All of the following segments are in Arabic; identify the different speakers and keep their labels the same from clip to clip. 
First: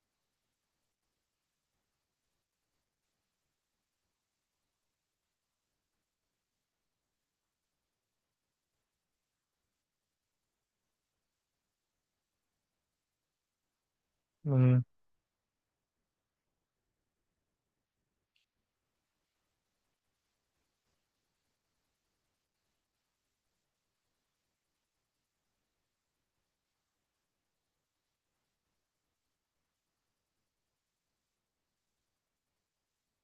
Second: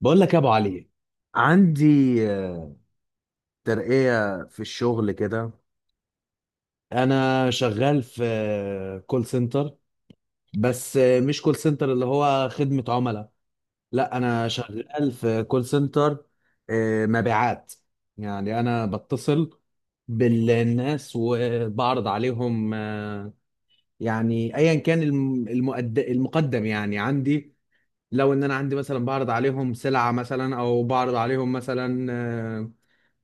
Speaker 1: بقول لك يا ابو علي، عندي آه، ترقية في الشغل كده. انا شغال في كول سنتر، بس مش كول سنتر اللي هو خدمة عملاء. لا، انا
Speaker 2: مم.
Speaker 1: شغال في كول سنتر مبيعات. يعني انا بتصل بالناس وبعرض عليهم يعني ايا كان المقدم يعني عندي. لو ان انا عندي مثلا، بعرض عليهم سلعة مثلا، او بعرض عليهم مثلا آه،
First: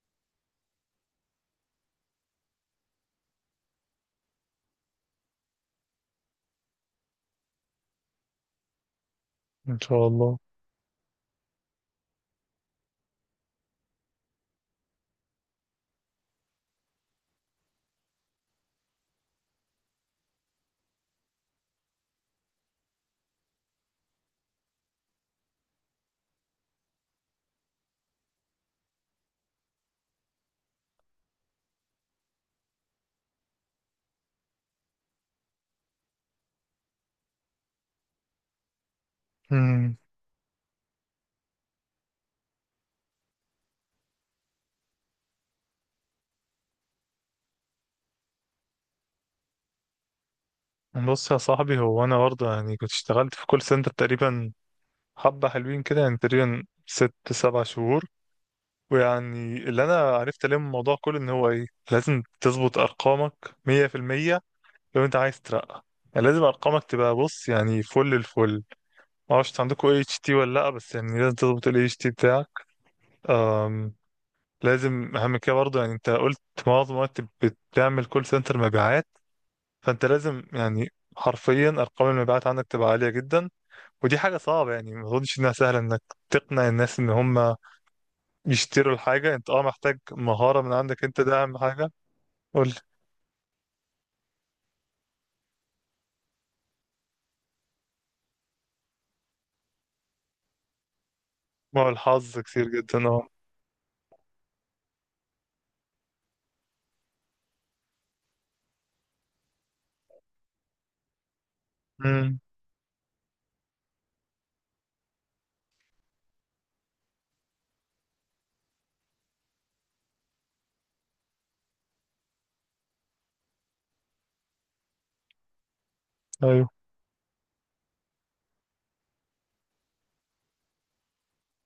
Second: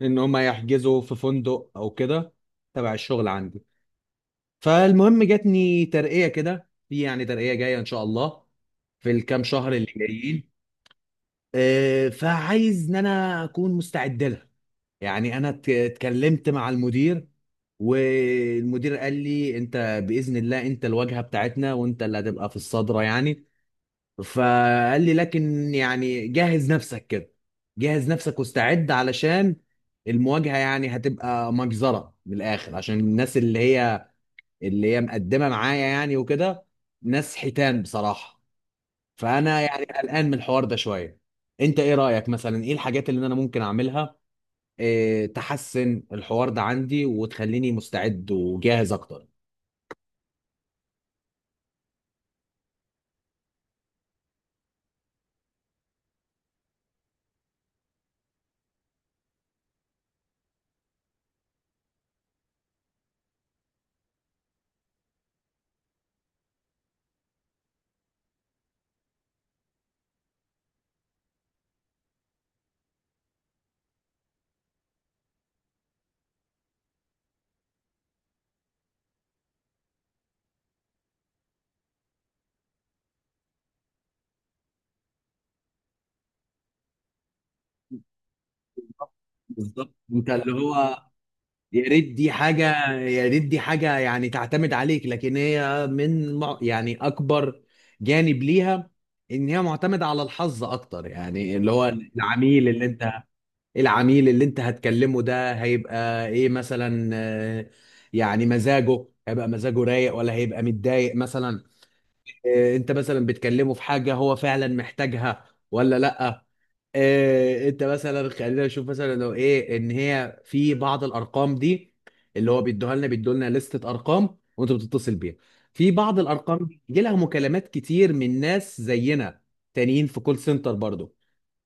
Speaker 1: ان هم يحجزوا في فندق او كده تبع الشغل عندي. فالمهم، جاتني ترقية كده، في يعني ترقية جاية ان شاء الله في الكام شهر
Speaker 2: ان
Speaker 1: اللي
Speaker 2: شاء الله.
Speaker 1: جايين. فعايز ان انا اكون مستعد لها. يعني انا اتكلمت مع المدير، والمدير قال لي انت باذن الله انت الواجهه بتاعتنا، وانت اللي هتبقى في الصدره يعني. فقال لي لكن يعني جهز نفسك كده، جهز نفسك واستعد علشان المواجهة يعني هتبقى مجزرة من الآخر، عشان الناس اللي هي مقدمة معايا يعني وكده. ناس حيتان بصراحة. فأنا يعني
Speaker 2: مم.
Speaker 1: قلقان من الحوار ده شوية. أنت إيه رأيك مثلا؟ إيه الحاجات اللي أنا ممكن أعملها؟ إيه تحسن الحوار ده عندي وتخليني مستعد وجاهز أكتر؟
Speaker 2: بص يا صاحبي، هو انا برضه يعني كنت اشتغلت في كول سنتر تقريبا حبة حلوين كده، يعني تقريبا ست سبع شهور. ويعني اللي انا عرفت عليه من الموضوع كله ان هو ايه، لازم تظبط ارقامك مية في المية. لو انت عايز ترقى يعني لازم ارقامك تبقى، بص يعني، فل الفل. ما اعرفش عندكم اي اتش تي ولا لا، بس يعني لازم تظبط الاي اتش تي بتاعك. أم. لازم اهم كده برضه. يعني انت قلت معظم الوقت بتعمل كول سنتر مبيعات، فانت لازم يعني حرفيا ارقام المبيعات عندك تبقى عاليه جدا. ودي حاجه صعبه، يعني ما اظنش انها سهله انك تقنع الناس ان هم يشتروا الحاجه. انت اه
Speaker 1: بالظبط.
Speaker 2: محتاج
Speaker 1: أنت اللي
Speaker 2: مهاره من
Speaker 1: هو،
Speaker 2: عندك، انت ده اهم
Speaker 1: يا
Speaker 2: حاجه.
Speaker 1: ريت دي
Speaker 2: قول لي.
Speaker 1: حاجة، يا ريت دي حاجة يعني تعتمد عليك، لكن هي من يعني أكبر جانب ليها إن هي معتمدة على الحظ أكتر، يعني اللي
Speaker 2: ما هو
Speaker 1: هو
Speaker 2: الحظ
Speaker 1: العميل
Speaker 2: كتير
Speaker 1: اللي
Speaker 2: جدا،
Speaker 1: أنت
Speaker 2: اه.
Speaker 1: العميل اللي أنت هتكلمه ده هيبقى إيه مثلا، يعني مزاجه رايق ولا هيبقى متضايق مثلا.
Speaker 2: امم
Speaker 1: أنت مثلا بتكلمه في حاجة هو فعلا محتاجها ولا لأ؟ إيه، انت مثلا خلينا نشوف مثلا، لو ايه ان هي في بعض الارقام دي اللي هو بيدوها لنا بيدوا لنا لستة ارقام، وانت بتتصل بيها. في بعض الارقام
Speaker 2: ايوه.
Speaker 1: دي يجي لها مكالمات كتير من ناس زينا تانيين في كول سنتر برضو،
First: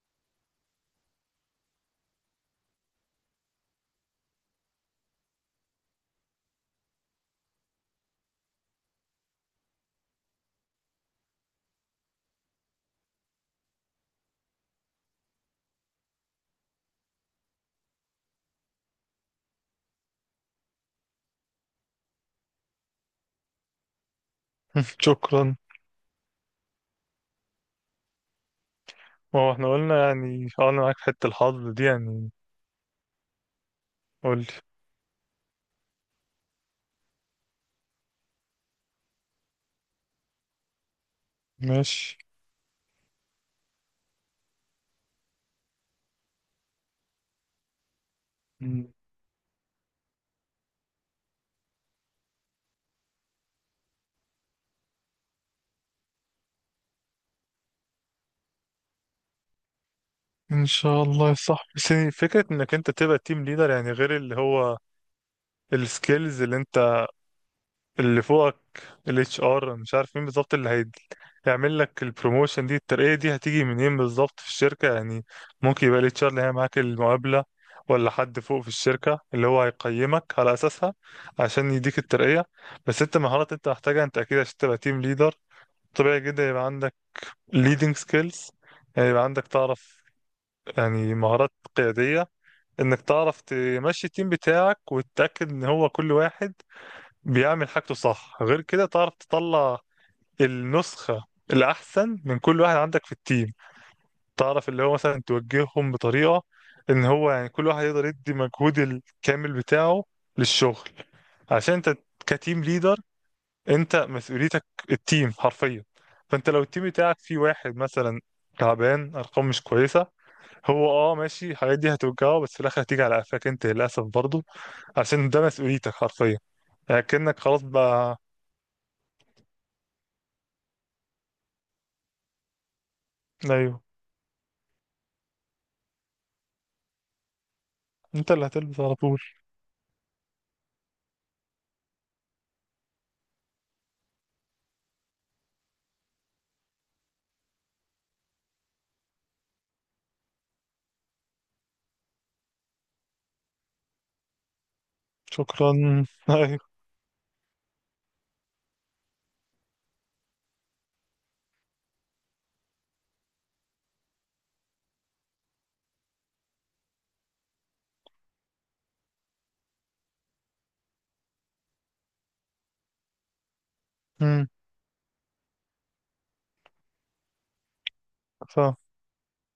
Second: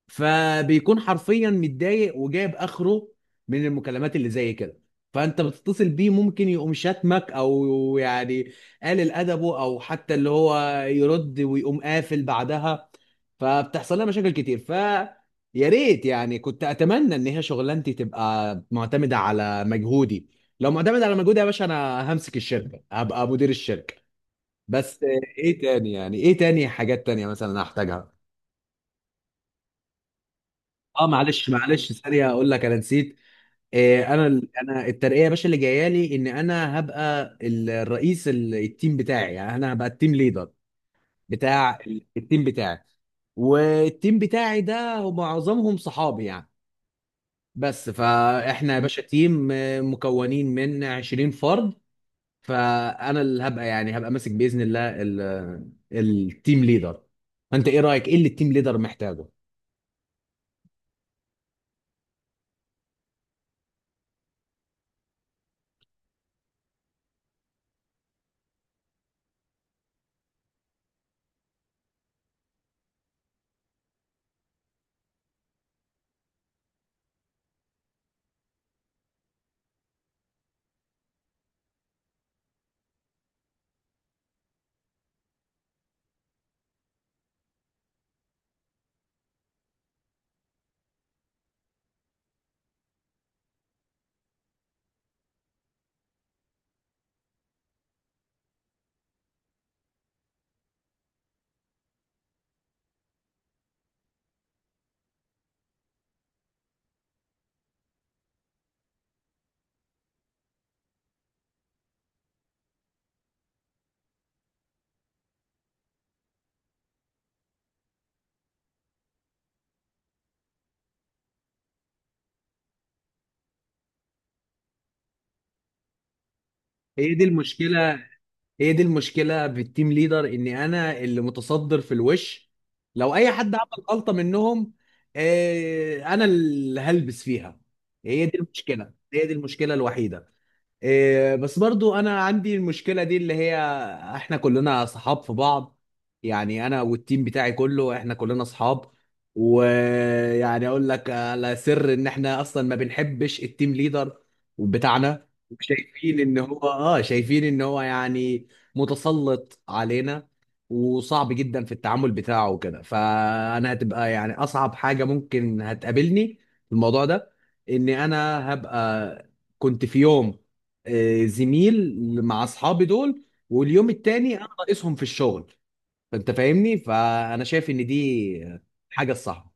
Speaker 1: فبيكون حرفيا متضايق وجايب اخره من المكالمات اللي زي كده. فانت بتتصل بيه، ممكن يقوم شاتمك او يعني قلل ادبه، او حتى اللي هو يرد ويقوم قافل بعدها. فبتحصل لها مشاكل كتير. يا ريت يعني، كنت اتمنى ان هي شغلانتي تبقى معتمده على مجهودي. لو معتمده على مجهودي يا باشا، انا همسك الشركه، هبقى مدير الشركه بس.
Speaker 2: شكرا.
Speaker 1: ايه تاني حاجات تانية مثلا انا احتاجها؟
Speaker 2: ما هو احنا قلنا يعني اه انا معاك في
Speaker 1: اه،
Speaker 2: حته
Speaker 1: معلش
Speaker 2: الحظ دي
Speaker 1: معلش ثانيه،
Speaker 2: يعني.
Speaker 1: اقول لك انا نسيت. إيه،
Speaker 2: قول
Speaker 1: انا
Speaker 2: لي.
Speaker 1: انا الترقيه يا باشا اللي جايه لي، ان انا هبقى التيم بتاعي، يعني انا هبقى التيم ليدر بتاع
Speaker 2: ماشي.
Speaker 1: التيم بتاعي. والتيم بتاعي ده معظمهم صحابي يعني بس، فاحنا يا
Speaker 2: مم.
Speaker 1: باشا تيم، مكونين من 20 فرد. فانا اللي هبقى، يعني هبقى ماسك باذن الله التيم ليدر. انت ايه رايك؟ ايه اللي التيم ليدر محتاجه؟
Speaker 2: ان شاء الله يا صاحبي. بس يعني فكره انك انت تبقى تيم ليدر، يعني غير اللي هو السكيلز اللي انت اللي فوقك، الاتش ار مش عارف مين بالظبط، هيعمل لك البروموشن دي، الترقية دي هتيجي منين بالظبط في الشركة يعني؟ ممكن يبقى الاتش ار اللي هي معاك المقابلة، ولا حد فوق في الشركة اللي هو هيقيمك على أساسها عشان يديك الترقية. بس انت مهارات انت محتاجها انت أكيد عشان تبقى تيم ليدر. طبيعي جدا يبقى عندك leading skills، يعني يبقى عندك تعرف يعني مهارات قيادية، انك تعرف تمشي التيم بتاعك وتتأكد ان هو كل واحد بيعمل حاجته صح. غير كده تعرف تطلع النسخة الأحسن من كل واحد عندك في التيم. تعرف اللي هو مثلا توجههم بطريقة إن هو يعني كل واحد يقدر يدي مجهود الكامل بتاعه للشغل. عشان أنت كتيم ليدر أنت مسؤوليتك التيم حرفيا. فأنت لو التيم بتاعك فيه واحد مثلا تعبان، أرقام مش كويسة، هو أه ماشي الحاجات دي هتوجهه، بس في الآخر هتيجي على قفاك أنت للأسف برضه، عشان ده مسؤوليتك حرفيا. يعني
Speaker 1: هي دي
Speaker 2: كأنك خلاص
Speaker 1: المشكله.
Speaker 2: بقى.
Speaker 1: هي دي المشكله في التيم ليدر، ان انا اللي متصدر في الوش. لو اي حد
Speaker 2: ايوه.
Speaker 1: عمل غلطه منهم، انا اللي هلبس فيها. هي
Speaker 2: انت
Speaker 1: دي
Speaker 2: اللي هتلبس
Speaker 1: المشكله.
Speaker 2: على طول.
Speaker 1: هي دي المشكله الوحيده. إيه، بس برضو انا عندي المشكله دي اللي هي، احنا كلنا صحاب في بعض. يعني انا والتيم بتاعي كله، احنا كلنا صحاب. ويعني اقول لك على سر، ان احنا اصلا ما بنحبش التيم ليدر بتاعنا،
Speaker 2: شكرا
Speaker 1: وشايفين ان هو
Speaker 2: ايوه.
Speaker 1: يعني متسلط علينا، وصعب جدا في التعامل بتاعه وكده. فانا هتبقى يعني اصعب حاجه ممكن هتقابلني في الموضوع ده، ان انا هبقى كنت في يوم زميل مع اصحابي دول، واليوم التاني
Speaker 2: امم.
Speaker 1: انا ناقصهم في الشغل. فانت فاهمني. فانا شايف ان دي
Speaker 2: فاهم.
Speaker 1: حاجه الصح.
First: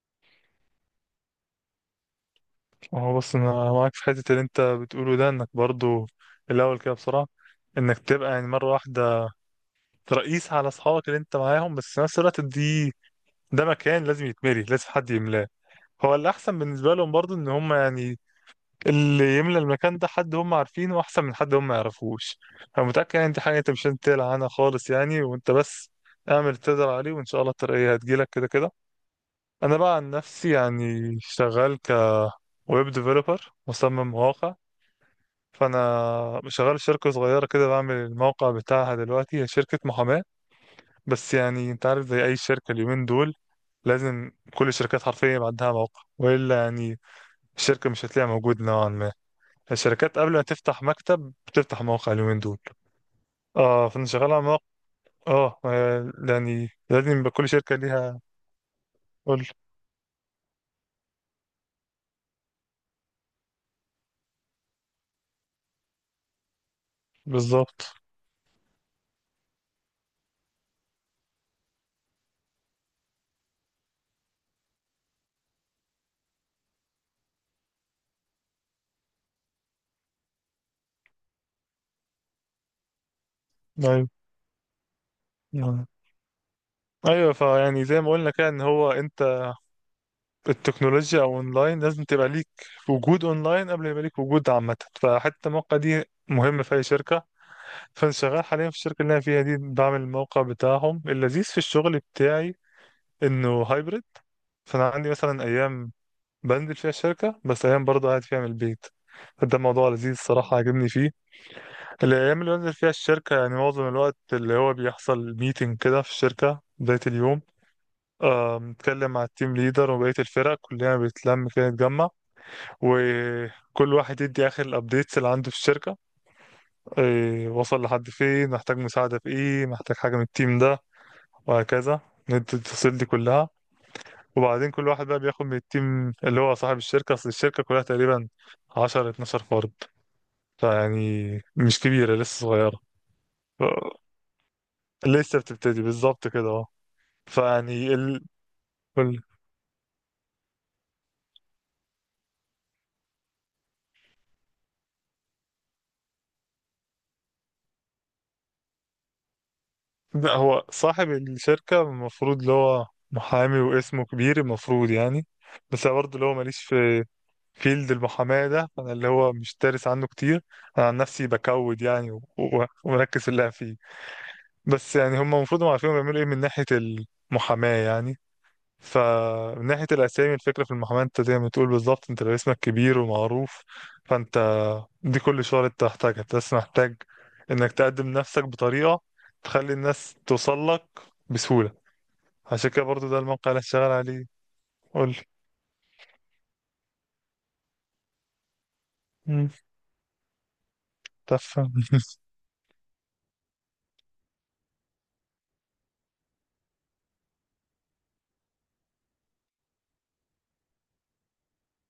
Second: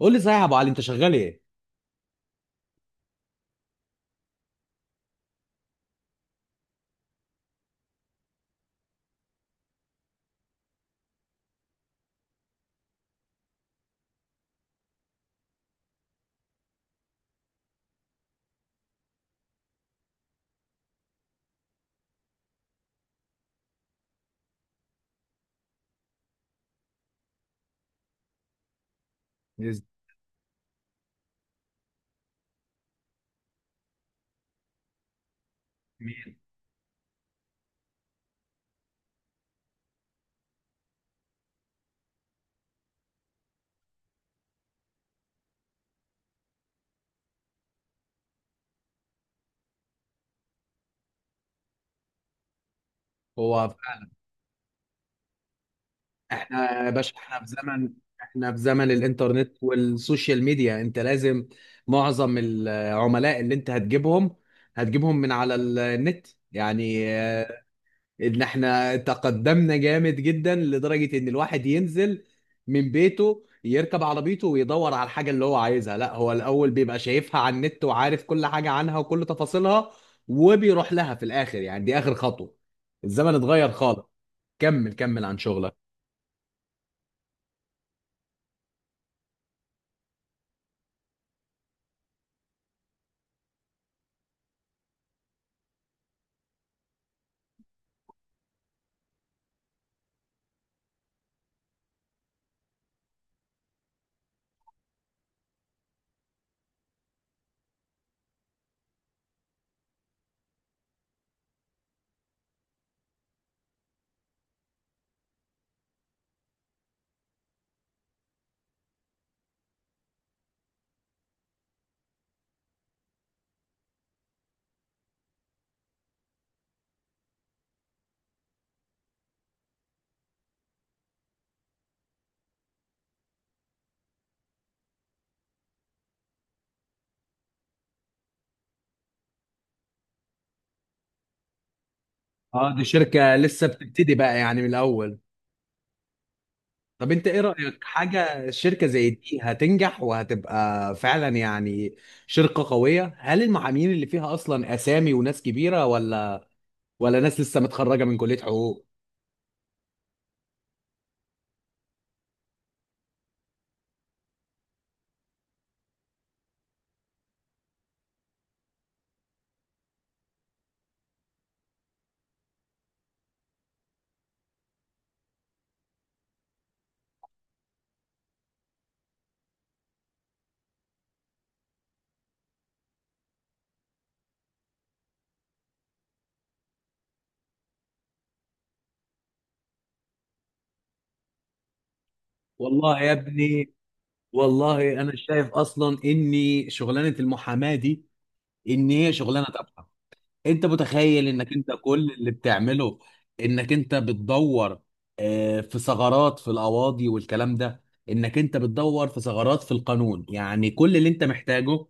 Speaker 1: قول لي صحيح يا ابو علي، انت شغال ايه،
Speaker 2: هو بص انا معاك في حته اللي انت بتقوله ده، انك برضو الاول كده بسرعه انك تبقى يعني مره واحده رئيس على اصحابك اللي انت معاهم. بس في نفس الوقت دي ده مكان لازم يتملي، لازم حد يملاه. هو الاحسن بالنسبه لهم برضو ان هم يعني اللي يملى المكان ده حد هم عارفينه، احسن من حد هم ما يعرفوش. انا متاكد يعني دي حاجه انت مش هتقلق عنها خالص، يعني وانت بس اعمل اللي تقدر عليه وان شاء الله الترقيه هتجيلك كده كده. انا بقى عن نفسي يعني شغال كويب ديفلوبر، مصمم مواقع.
Speaker 1: زميل؟
Speaker 2: فانا شغال في شركه صغيره كده بعمل الموقع بتاعها دلوقتي، هي شركه محاماه. بس يعني انت عارف زي اي شركه اليومين دول لازم كل الشركات حرفيا يبقى عندها موقع، والا يعني الشركه مش هتلاقيها موجود نوعا ما. الشركات قبل ما تفتح مكتب بتفتح موقع اليومين دول.
Speaker 1: هو
Speaker 2: اه فانا شغال على موقع. اه يعني
Speaker 1: احنا يا باشا،
Speaker 2: لازم يبقى كل شركه ليها.
Speaker 1: احنا في زمن
Speaker 2: قول.
Speaker 1: الانترنت والسوشيال ميديا، انت لازم معظم العملاء اللي انت هتجيبهم من على النت يعني.
Speaker 2: بالظبط.
Speaker 1: ان احنا تقدمنا جامد جدا لدرجة ان الواحد ينزل من بيته يركب عربيته ويدور على الحاجة اللي هو عايزها، لا هو الاول بيبقى شايفها على النت وعارف كل حاجة عنها وكل تفاصيلها، وبيروح لها في الاخر، يعني دي اخر خطوة. الزمن اتغير خالص.
Speaker 2: ايوه.
Speaker 1: كمل كمل عن شغلك.
Speaker 2: آه. ايوه. فيعني زي ما قلنا كده ان هو انت التكنولوجيا او اونلاين لازم تبقى ليك، وجود اونلاين قبل ما يبقى ليك وجود عامه، فحتى الموقع دي مهم في اي شركه. فانا شغال حاليا في الشركه اللي انا فيها دي بعمل الموقع بتاعهم. اللذيذ في الشغل بتاعي انه هايبرد. فانا عندي مثلا ايام بنزل فيها الشركه، بس ايام برضه قاعد فيها من البيت. ده موضوع لذيذ الصراحة عاجبني فيه. الأيام اللي بنزل فيها الشركة يعني معظم الوقت اللي هو بيحصل ميتنج كده في الشركة بداية اليوم. بنتكلم مع التيم ليدر وبقية الفرق، كلنا بنتلم كده نتجمع، وكل واحد يدي اخر الابديتس اللي عنده في الشركه. إيه وصل لحد فين، محتاج مساعده في ايه، محتاج حاجه من التيم ده، وهكذا. ندي التفاصيل دي كلها. وبعدين كل واحد بقى بياخد من التيم اللي هو صاحب الشركه. اصل الشركه كلها تقريبا 10 12 فرد، فيعني مش كبيره لسه
Speaker 1: اه،
Speaker 2: صغيره.
Speaker 1: دي شركة
Speaker 2: ف-
Speaker 1: لسه بتبتدي بقى يعني من الاول.
Speaker 2: لسه بتبتدي بالظبط كده اه.
Speaker 1: طب انت ايه رأيك،
Speaker 2: فيعني
Speaker 1: حاجة شركة زي
Speaker 2: ال...
Speaker 1: دي هتنجح وهتبقى فعلا يعني شركة قوية؟ هل المعاملين اللي فيها اصلا اسامي وناس كبيرة، ولا ناس لسه متخرجه من كليه حقوق؟
Speaker 2: لا، هو صاحب الشركه المفروض اللي هو محامي واسمه كبير المفروض يعني. بس أنا برضه اللي هو ماليش في فيلد المحاماة ده، أنا اللي هو مش دارس عنه كتير. أنا عن نفسي بكود يعني ومركز في اللي فيه. بس يعني هم المفروض هم عارفين بيعملوا إيه من ناحية المحاماة يعني. فمن ناحية الأسامي، الفكرة في المحاماة أنت زي ما بتقول بالظبط، أنت لو اسمك كبير ومعروف فأنت دي كل شغلة أنت محتاجها. أنت بس محتاج إنك تقدم نفسك بطريقة تخلي الناس توصل لك بسهولة. عشان كده
Speaker 1: والله
Speaker 2: برضو
Speaker 1: يا
Speaker 2: ده الموقع اللي
Speaker 1: ابني،
Speaker 2: هشتغل عليه.
Speaker 1: والله
Speaker 2: قول
Speaker 1: انا
Speaker 2: لي.
Speaker 1: شايف اصلا اني شغلانه المحاماه دي، ان هي شغلانه
Speaker 2: مم.
Speaker 1: تافهه. انت متخيل، انك انت
Speaker 2: تفهم.
Speaker 1: كل اللي بتعمله، انك انت بتدور في ثغرات في القواضي والكلام ده، انك انت بتدور في ثغرات في القانون، يعني كل اللي انت محتاجه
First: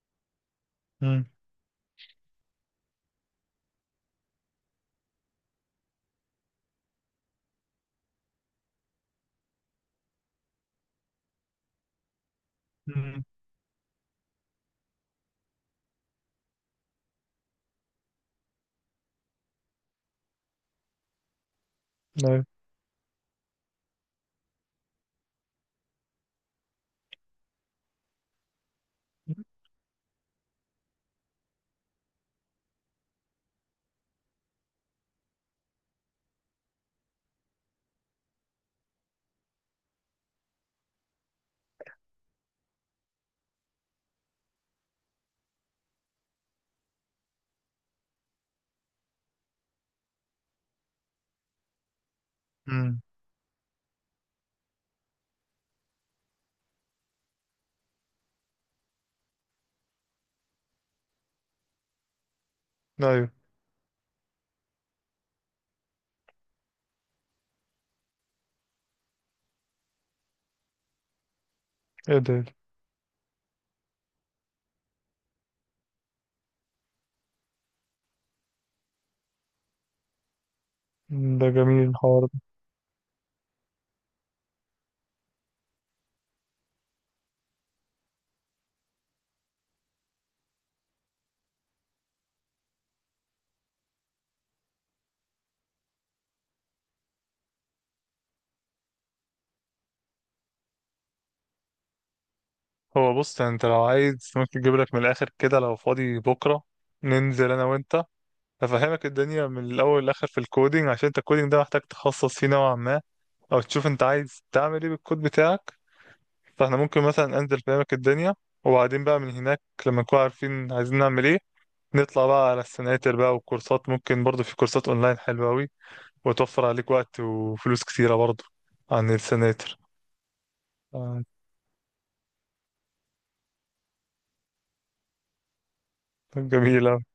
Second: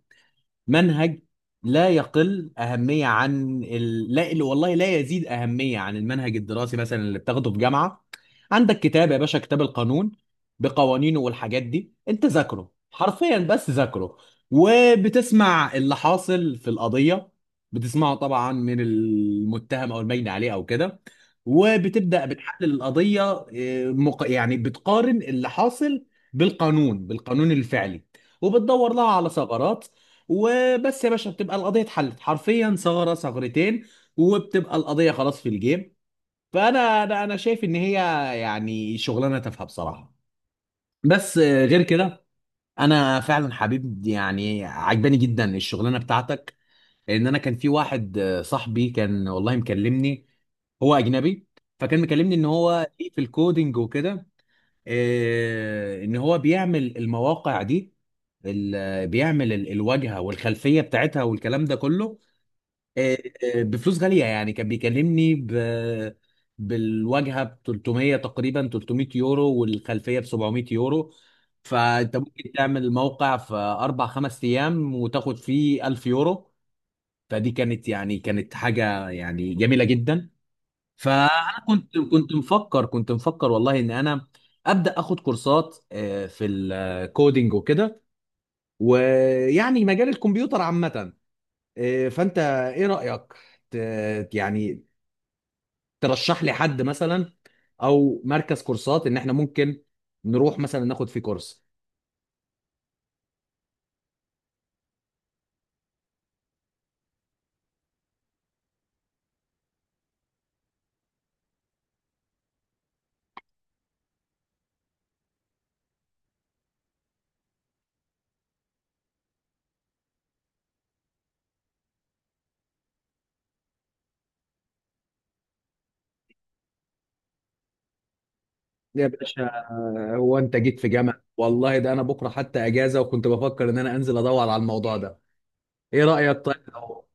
Speaker 1: منهج
Speaker 2: مم.
Speaker 1: لا يقل أهمية عن ال... لا ال- والله لا يزيد أهمية عن المنهج الدراسي مثلا اللي بتاخده في جامعة. عندك كتاب يا باشا، كتاب القانون بقوانينه والحاجات دي، أنت ذاكره
Speaker 2: مم.
Speaker 1: حرفيا بس ذاكره، وبتسمع اللي حاصل في القضية، بتسمعه طبعا من المتهم أو البين عليه أو كده. وبتبدأ
Speaker 2: طيب.
Speaker 1: بتحلل القضية يعني بتقارن اللي حاصل بالقانون بالقانون الفعلي، وبتدور لها على ثغرات، وبس يا باشا بتبقى القضيه اتحلت حرفيا، ثغره ثغرتين، وبتبقى القضيه خلاص في الجيم. فانا انا انا شايف ان هي يعني شغلانه تافهه بصراحه. بس غير كده، انا فعلا حبيب يعني عجباني جدا الشغلانه بتاعتك. لان انا كان في واحد صاحبي كان والله مكلمني، هو اجنبي. فكان مكلمني ان هو
Speaker 2: مم.
Speaker 1: ليه في الكودينج وكده، ان هو بيعمل المواقع دي، بيعمل الواجهه والخلفيه بتاعتها والكلام ده كله، آه،
Speaker 2: ايوه.
Speaker 1: بفلوس غالية. يعني كان بيكلمني بالواجهة ب 300 تقريبا، 300 يورو، والخلفية ب 700 يورو. فانت
Speaker 2: ايه ده.
Speaker 1: ممكن تعمل موقع في اربع خمس ايام، وتاخد فيه 1000 يورو. فدي كانت يعني كانت حاجة يعني جميلة جدا. فانا
Speaker 2: ده جميل
Speaker 1: كنت
Speaker 2: الحوار
Speaker 1: كنت
Speaker 2: ده.
Speaker 1: مفكر كنت مفكر والله ان انا ابدا اخد كورسات في الكودينج وكده، ويعني مجال الكمبيوتر عامة. فانت ايه رأيك، يعني ترشح لي حد مثلا، او مركز كورسات ان احنا ممكن نروح مثلا ناخد فيه كورس؟
Speaker 2: هو بص يعني انت لو عايز ممكن اجيب لك من الاخر كده، لو فاضي بكره ننزل انا وانت، افهمك الدنيا من الاول للاخر في الكودينج، عشان انت الكودينج ده محتاج تخصص فيه نوعا ما، او تشوف انت عايز تعمل ايه بالكود بتاعك. فاحنا ممكن مثلا انزل افهمك الدنيا، وبعدين بقى من هناك لما نكون عارفين عايزين نعمل ايه، نطلع بقى على السناتر بقى والكورسات. ممكن برضه في كورسات اونلاين حلوه قوي وتوفر عليك وقت وفلوس كتيره برضه
Speaker 1: يا
Speaker 2: عن
Speaker 1: باشا،
Speaker 2: السناتر.
Speaker 1: هو انت جيت في جامعة
Speaker 2: آه،
Speaker 1: والله، ده انا بكره حتى اجازة وكنت بفكر ان انا انزل ادور على الموضوع ده. ايه رأيك طيب
Speaker 2: جميلة.
Speaker 1: لو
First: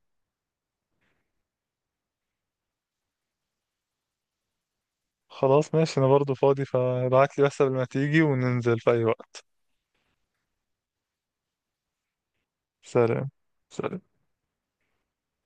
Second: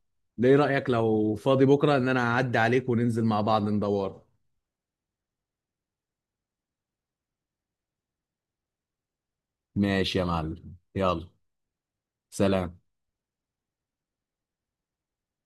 Speaker 1: ايه رأيك لو فاضي بكره ان انا اعدي عليك وننزل مع بعض ندور؟
Speaker 2: خلاص ماشي، انا برضو فاضي، فابعت لي بس قبل ما تيجي وننزل في اي وقت.
Speaker 1: ماشي يا معلم، يلا سلام.
Speaker 2: سلام. سلام.